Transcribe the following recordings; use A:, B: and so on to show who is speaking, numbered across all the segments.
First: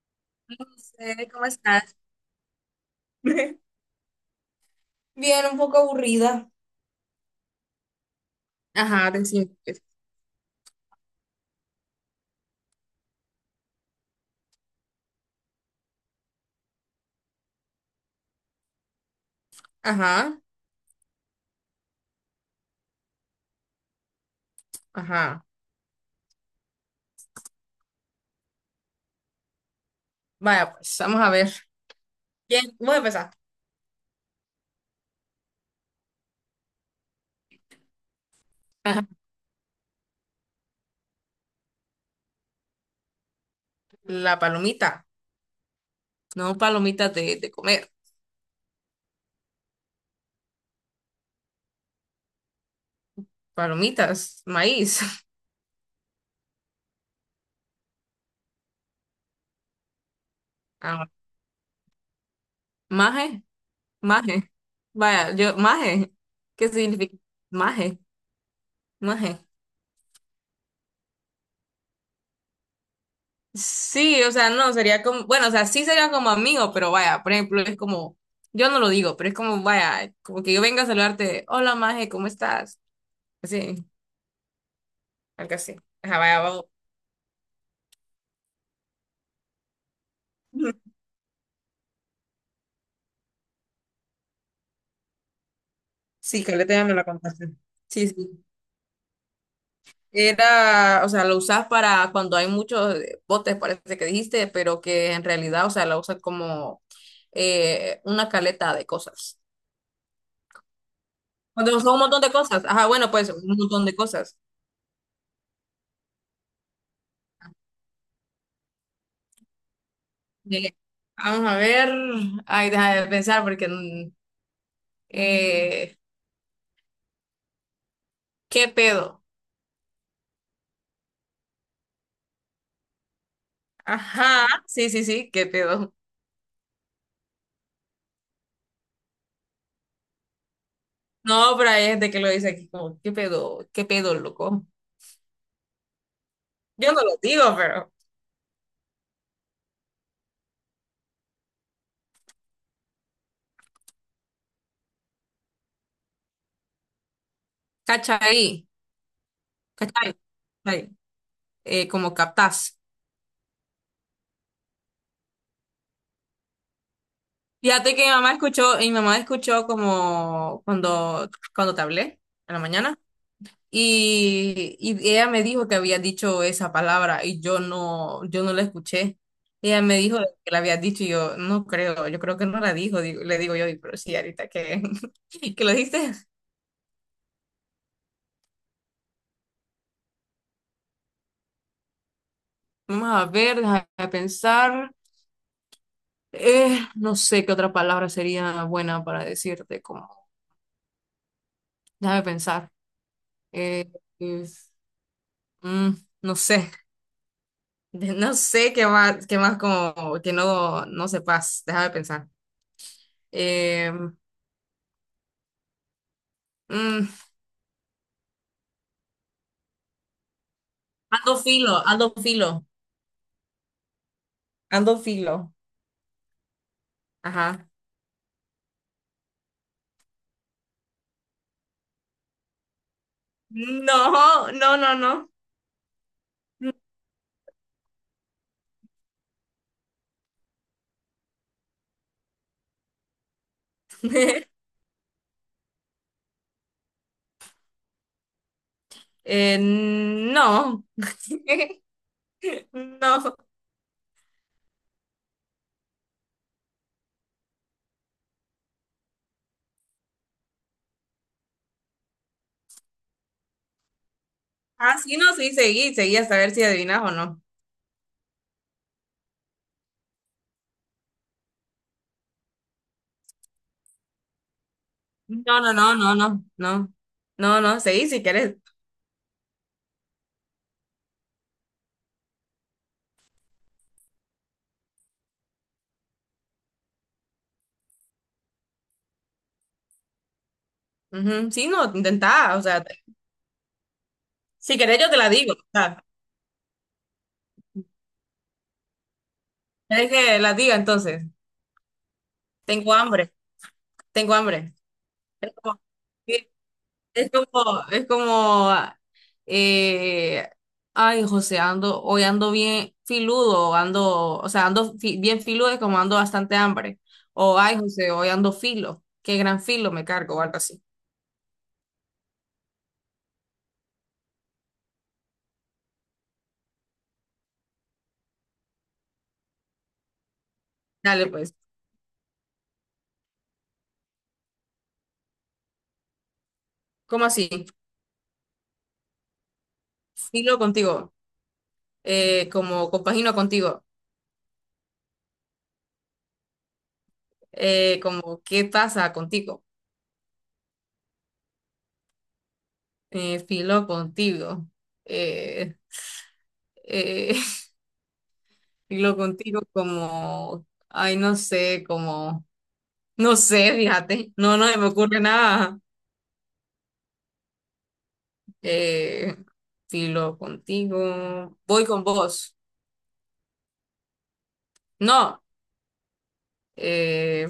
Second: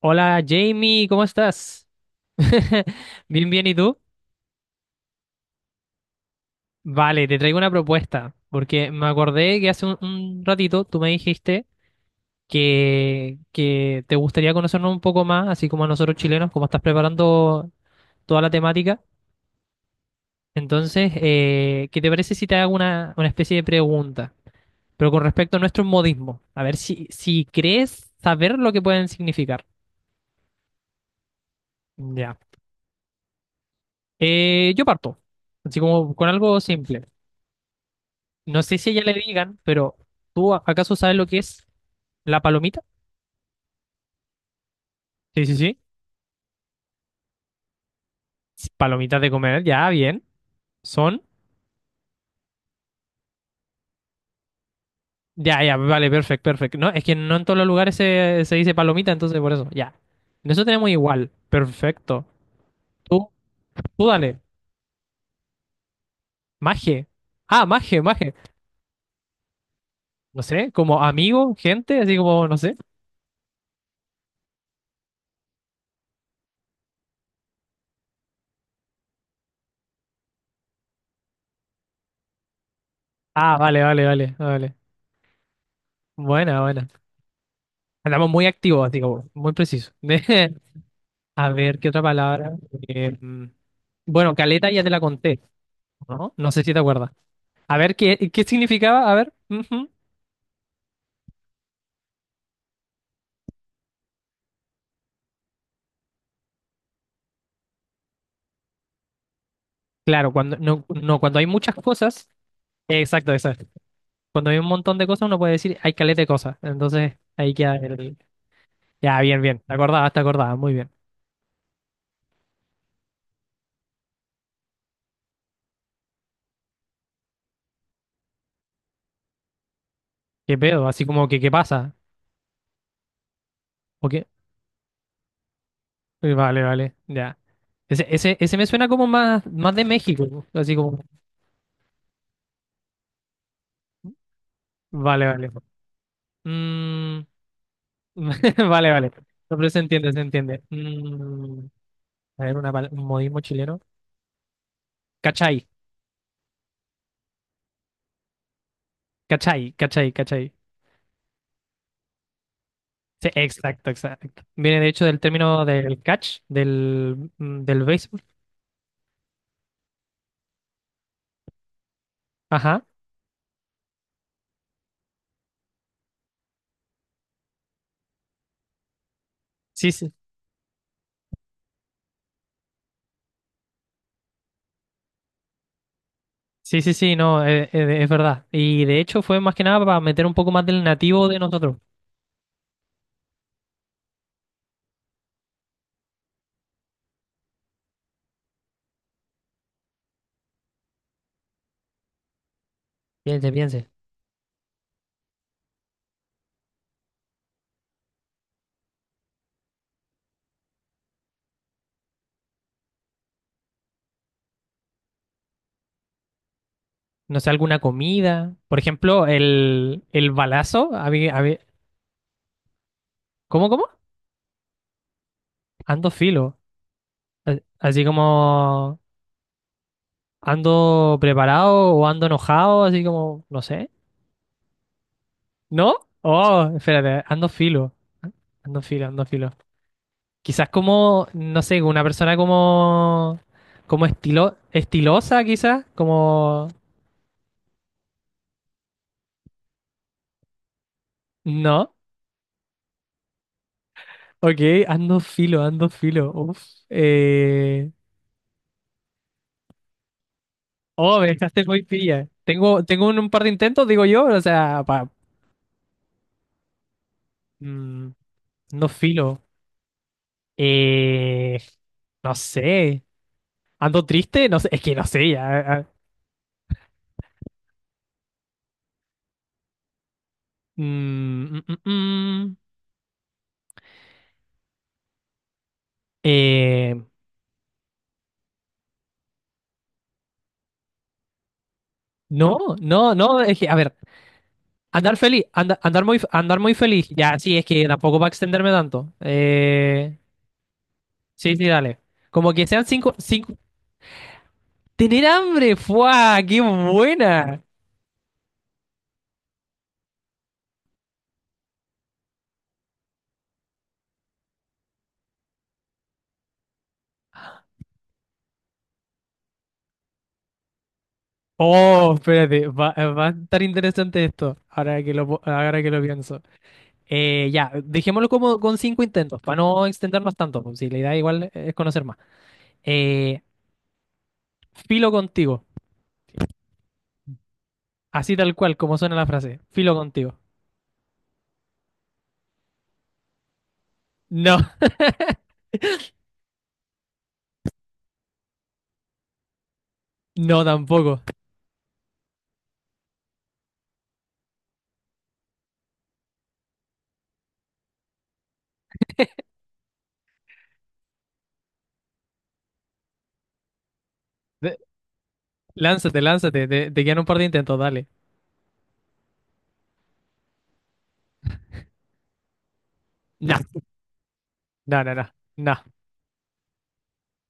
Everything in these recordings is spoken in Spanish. A: Hola Jamie, ¿cómo
B: José, ¿cómo
A: estás?
B: estás?
A: Bien,
B: Bien,
A: bien, ¿y tú?
B: un poco aburrida.
A: Vale, te traigo una propuesta, porque me
B: Ajá, te siento.
A: acordé que hace un ratito tú me dijiste que te gustaría conocernos un poco más, así como a nosotros chilenos, como estás preparando toda la temática.
B: Ajá,
A: Entonces, ¿qué te parece si te hago una especie de pregunta? Pero con
B: ajá.
A: respecto a nuestros modismos, a ver si crees saber lo que pueden significar.
B: Vaya, pues vamos a ver.
A: Ya.
B: ¿Quién? Voy a empezar.
A: Yo parto, así como con algo simple. No sé si a ella
B: Ajá.
A: le digan, pero ¿tú acaso sabes lo que es la palomita?
B: La palomita.
A: Sí, sí, sí.
B: No, palomitas de comer.
A: Palomitas de comer, ya, bien. Son.
B: Palomitas, maíz.
A: Ya, ya, vale, perfecto, perfecto. No, es que no en todos los lugares se dice palomita, entonces por eso, ya. En eso tenemos
B: Ah,
A: igual. Perfecto. Tú,
B: maje,
A: tú dale.
B: maje. Vaya, yo, maje. ¿Qué
A: Maje.
B: significa?
A: Ah,
B: Maje,
A: maje, maje.
B: maje.
A: No sé, como amigo, gente, así como, no sé.
B: Sí, o sea, no, sería como, bueno, o sea, sí sería como amigo, pero vaya, por ejemplo, es como, yo no lo digo, pero es como, vaya, como que yo venga a saludarte, hola, maje, ¿cómo estás?
A: Ah, vale,
B: Sí,
A: vale, vale, vale.
B: algo así. Ajá, vaya,
A: Buena,
B: vamos.
A: buena. Andamos muy activos, así como, muy preciso. A ver, ¿qué otra palabra? Eh, mm, bueno, caleta ya te la conté. No,
B: Sí,
A: no
B: que
A: sé
B: le
A: si te
B: me la
A: acuerdas.
B: contaste.
A: A ver,
B: Sí,
A: ¿qué, qué
B: sí.
A: significaba? A ver. Ujú.
B: Era, o sea, lo usas para cuando hay muchos botes, parece que dijiste, pero que en realidad, o sea, la usas como una caleta de cosas.
A: Claro, cuando, no, no, cuando hay muchas
B: Cuando son un montón
A: cosas.
B: de cosas. Ajá, bueno, pues
A: Exacto,
B: un
A: exacto.
B: montón de cosas.
A: Cuando hay un montón de cosas, uno puede decir, hay caleta de cosas. Entonces, ahí queda el... Ya, bien, bien. Te acordabas, te acordabas.
B: Eh,
A: Muy bien.
B: Vamos a ver. Ay, deja de pensar porque eh, ¿qué pedo?
A: ¿Qué pedo? Así como que, ¿qué pasa? ¿O qué?
B: Ajá, sí, sí, sí, ¿qué pedo?
A: Vale, vale. Ya. Ese me suena como más, más de México. Así como...
B: No, pero hay gente que lo dice aquí como, ¿qué pedo? ¿Qué pedo, loco?
A: Vale, vale.
B: Yo no lo
A: Mm.
B: digo, pero.
A: Vale, vale. No, pero se entiende, se entiende. A ver, una, un modismo chileno. Cachai,
B: ¿Cachai?
A: cachai, cachai,
B: ¿Cachai?
A: cachai.
B: ¿Cachai? Como captás.
A: Sí, exacto, exacto. Viene de hecho del término del catch, del del
B: Fíjate que mi
A: béisbol.
B: mamá escuchó, y mi mamá escuchó como cuando te hablé en la
A: Ajá.
B: mañana. Y ella me dijo que había dicho esa palabra y yo no la escuché. Ella
A: Sí,
B: me
A: sí.
B: dijo que la había dicho y yo no creo, yo creo que no la dijo, le digo yo, "Di, pero sí, ahorita que, que lo dijiste.
A: Sí, sí, sí, no, es verdad. Y de hecho fue más que nada para meter un poco más del nativo de nosotros.
B: Vamos a ver, déjame pensar. No sé qué otra palabra sería buena para decirte. Déjame pensar.
A: Piense, piense.
B: Eh, es- mm, no sé. No sé qué más como que no sepas. Déjame pensar. Eh, mm,
A: No sé, alguna comida. Por ejemplo, el balazo.
B: Ando filo, ando filo,
A: ¿Cómo, cómo?
B: ando filo.
A: Ando filo.
B: Ajá.
A: Así como ando preparado o ando enojado, así como, no sé.
B: No, no, no, no.
A: ¿No? Oh, espérate, ando filo. Ando filo, ando filo. Quizás como, no sé, una persona como, como estilo, estilosa, quizás, como,
B: No.
A: no,
B: No.
A: ok, ando filo, uf, eh, oh, me dejaste muy pilla, tengo, tengo un par de intentos, digo yo, o sea, pa,
B: Así no, sí, seguí, seguí hasta ver si adivinas o no.
A: mm, no filo, eh, no sé, ando triste, no sé, es que no sé, ya,
B: No, no, no, no, no, no. No, no, seguí si querés.
A: mm, mm, mm, mm, eh,
B: Ujú, sí, no,
A: no,
B: intentá, o sea,
A: no, no, es que, a ver,
B: si querés, yo
A: Andar
B: te la
A: feliz,
B: digo. O sea,
A: andar muy feliz. Ya, sí, es que tampoco va a extenderme tanto.
B: ¿querés que la diga entonces?
A: Sí, sí, dale. Como que sean
B: Tengo
A: cinco,
B: hambre,
A: cinco.
B: tengo hambre.
A: Tener
B: Es
A: hambre,
B: como,
A: ¡fua!
B: sí,
A: ¡Qué
B: es como,
A: buena!
B: es como, eh, ay, José, ando, hoy ando bien filudo, ando, o sea, ando bien filudo, es como ando bastante hambre. O, ay, José, hoy ando filo, qué gran filo me cargo, o algo así.
A: Oh, espérate, va, va a estar interesante esto. Ahora que ahora que lo pienso. Ya, dejémoslo como con cinco intentos, para no extendernos tanto. Pues, si la idea
B: Dale,
A: igual
B: pues,
A: es conocer más. Eh, Filo contigo.
B: ¿cómo así?
A: Así tal cual, como suena la frase. Filo contigo.
B: Filo contigo, como compagino contigo,
A: No,
B: como qué pasa contigo.
A: no tampoco.
B: Filo contigo. Eh, eh, filo contigo como, ay, no sé, como, no sé, fíjate, no se me ocurre nada.
A: Lánzate, lánzate, te quedan un par de intentos, dale.
B: Eh, Filo contigo, voy con vos.
A: No, no, no, no,
B: No,
A: no,
B: eh,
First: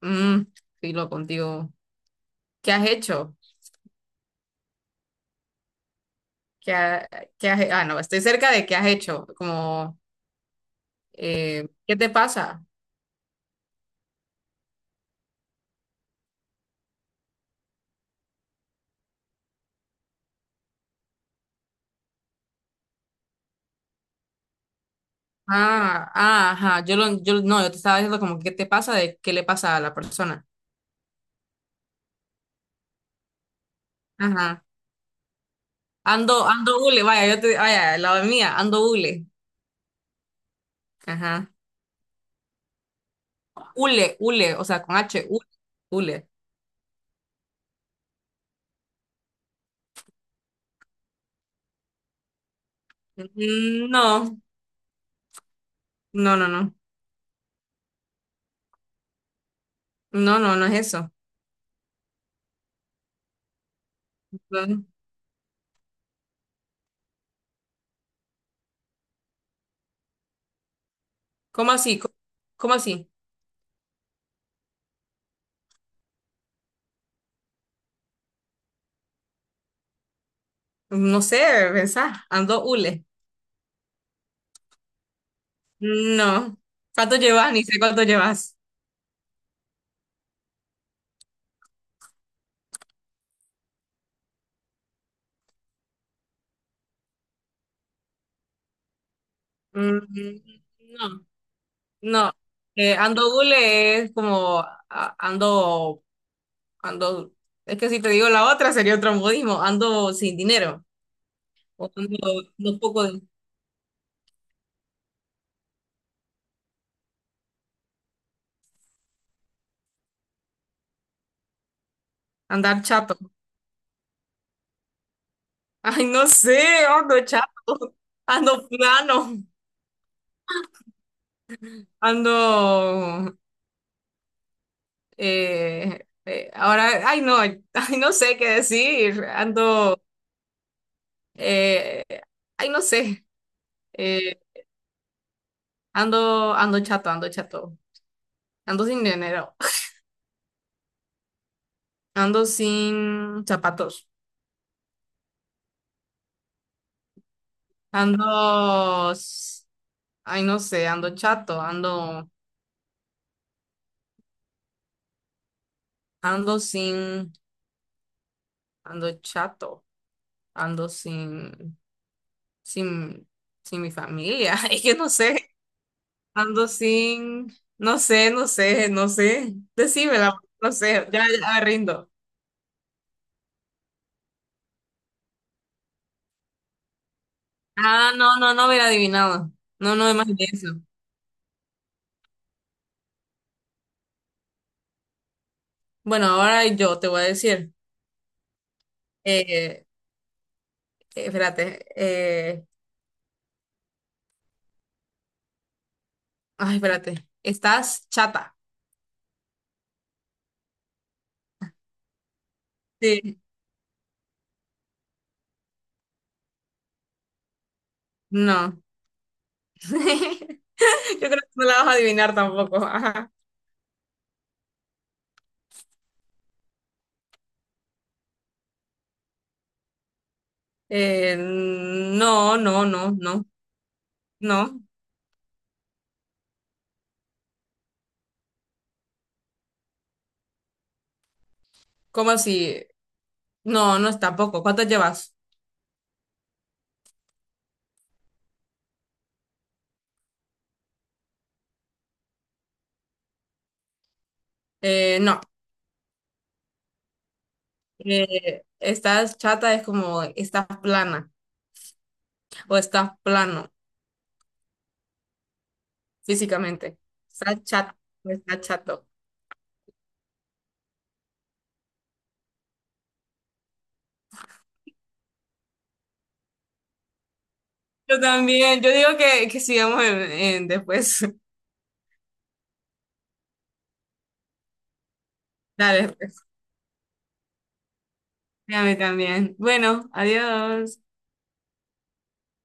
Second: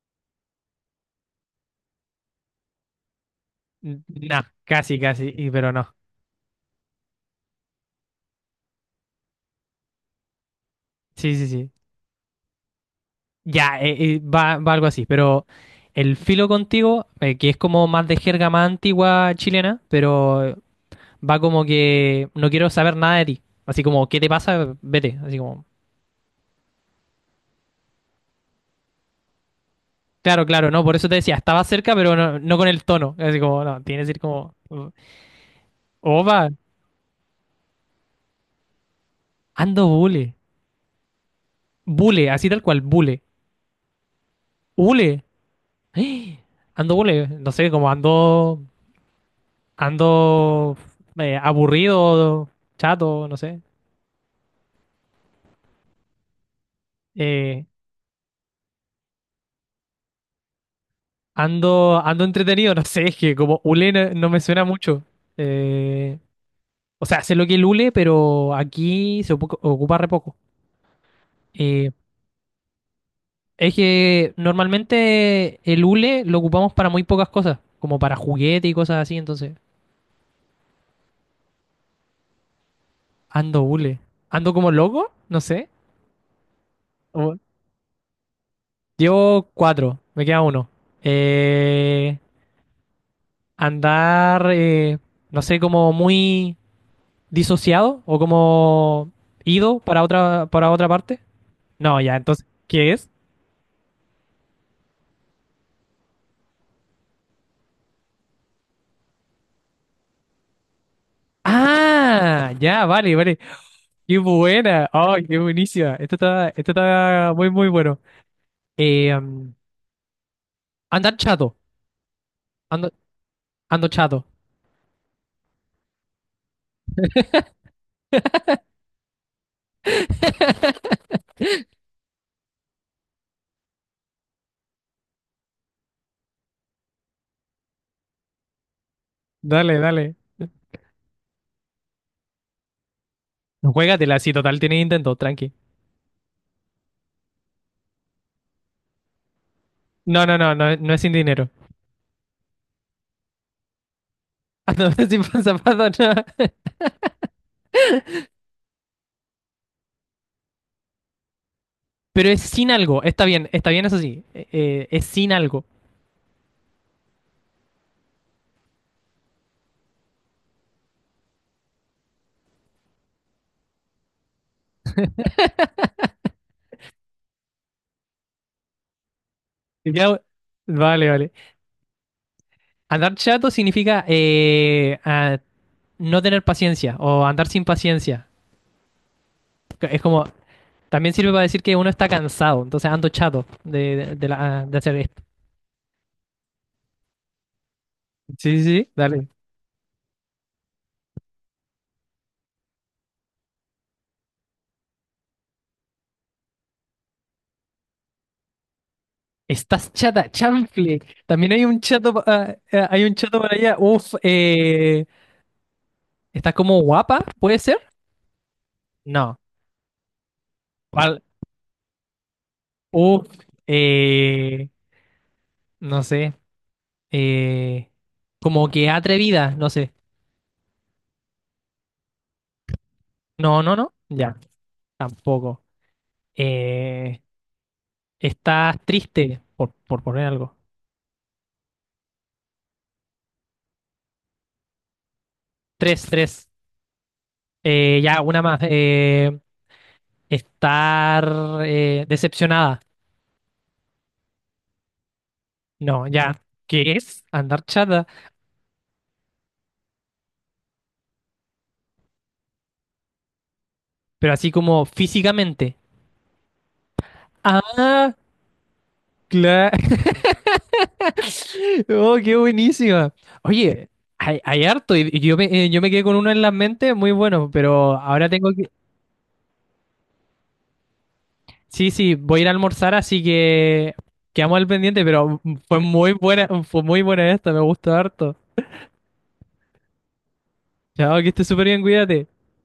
B: mm, filo contigo. ¿Qué has hecho?
A: no, casi, casi, pero no.
B: ¿Qué, ha- qué has, ah, no, estoy cerca de qué has hecho. Como,
A: Sí, sí, sí.
B: ¿qué te pasa?
A: Ya, va, va algo así, pero el filo contigo, que es como más de jerga más antigua chilena, pero va como que no quiero saber nada de ti. Así como, ¿qué te pasa? Vete, así como.
B: Ah, ah, ajá, yo lo, yo no, yo te estaba diciendo como qué te pasa, de qué le pasa a la
A: Claro,
B: persona.
A: claro, no, por eso te decía, estaba cerca, pero no, no con el tono. Así como, no, tiene que decir como,
B: Ajá. Ando,
A: opa,
B: ando hule, vaya, yo te, vaya, la mía, ando hule.
A: ando bule.
B: Ajá.
A: Bule, así tal cual, bule.
B: Hule, hule, o sea, con
A: Ule.
B: H, hule. Hule.
A: ¡Eh! Ando, no sé, como ando, ando aburrido, chato, no sé.
B: Mm, no, no, no, no.
A: Eh,
B: No, no, no es eso.
A: Ando, ando entretenido, no sé, es que como hule no, no me suena
B: No.
A: mucho. Eh, o sea, sé lo que es el hule, pero aquí se ocupa re poco.
B: ¿Cómo
A: Eh,
B: así? ¿Cómo, cómo así?
A: es que normalmente el hule lo ocupamos para muy pocas cosas, como para juguete y cosas así, entonces
B: No sé, pensá, ando hule.
A: ando hule. Ando como loco, no sé.
B: No. ¿Cuánto llevas? Ni sé cuánto llevas.
A: Llevo cuatro, me queda uno. Eh, Andar, no sé, como muy disociado o como ido para
B: Mm,
A: para otra parte.
B: no,
A: No, ya,
B: no.
A: entonces, ¿qué es?
B: Ando hule es como ando, es que si te digo la otra sería otro modismo, ando sin dinero. O ando,
A: Ah,
B: no
A: ya,
B: poco de
A: vale, vale. Qué buena. Ay, qué buenísima. Esto está muy, muy bueno. Eh, um, Andar chato.
B: andar
A: Ando,
B: chato.
A: ando chato.
B: Ay, no sé, ando chato, ando plano, ando. Ahora, ay, no sé qué decir,
A: Dale,
B: ando.
A: dale.
B: eh, Ay, no sé,
A: No, juégatela, si
B: eh,
A: total tienes intento, tranqui.
B: ando chato, ando chato, ando sin dinero,
A: No, no, no, no, no es sin dinero.
B: ando sin zapatos,
A: Ando sin pasapato, no.
B: ando. Ay, no sé, ando chato,
A: Pero
B: ando,
A: es sin algo. Está bien, eso sí. Es sin algo.
B: ando sin, ando chato, ando sin. sin, sin mi familia. Es que no sé, ando sin, no sé, no sé, no sé.
A: Ya-
B: Decímela, no
A: vale,
B: sé, ya,
A: vale.
B: ya me rindo.
A: Andar chato significa no tener paciencia o andar sin
B: Ah,
A: paciencia.
B: no, no, no hubiera adivinado. No,
A: Es
B: no,
A: como,
B: imaginé eso.
A: también sirve para decir que uno está cansado, entonces ando chato de hacer esto.
B: Bueno, ahora yo te voy a decir,
A: Sí, sí, sí, dale.
B: eh, espérate, ay, espérate, ¿estás chata?
A: Estás chata, chanfle. También hay un chato, hay un chato
B: Sí,
A: para allá. Uf, ¿estás como guapa? ¿Puede ser?
B: no.
A: No. ¿Cuál?
B: Yo creo que no la vas a adivinar tampoco.
A: Uf,
B: Ajá.
A: eh, no sé. Eh, Como que atrevida, no sé.
B: No, no, no, no,
A: No, no, no. Ya,
B: no.
A: tampoco. Eh, Estás triste, por poner algo.
B: ¿Cómo así? No, no es tampoco. ¿Cuántas llevas?
A: Tres, tres. Ya, una más. Estar decepcionada.
B: No.
A: No, ya. ¿Qué es? Andar chata.
B: Estás chata es como estás plana o estás plano
A: Pero así como físicamente.
B: físicamente. Estás chata
A: Ah,
B: o estás chato.
A: claro. Oh, qué buenísima. Oye, hay harto. Y yo me quedé con uno en la mente muy bueno, pero
B: Yo
A: ahora tengo que...
B: también. Yo digo que sigamos en después.
A: Sí, sí, voy a ir a almorzar, así que quedamos al pendiente, pero
B: Dale, pues.
A: fue muy buena esta, me gustó harto.
B: A mí también. Bueno, adiós.
A: Chao, que estés súper bien, cuídate.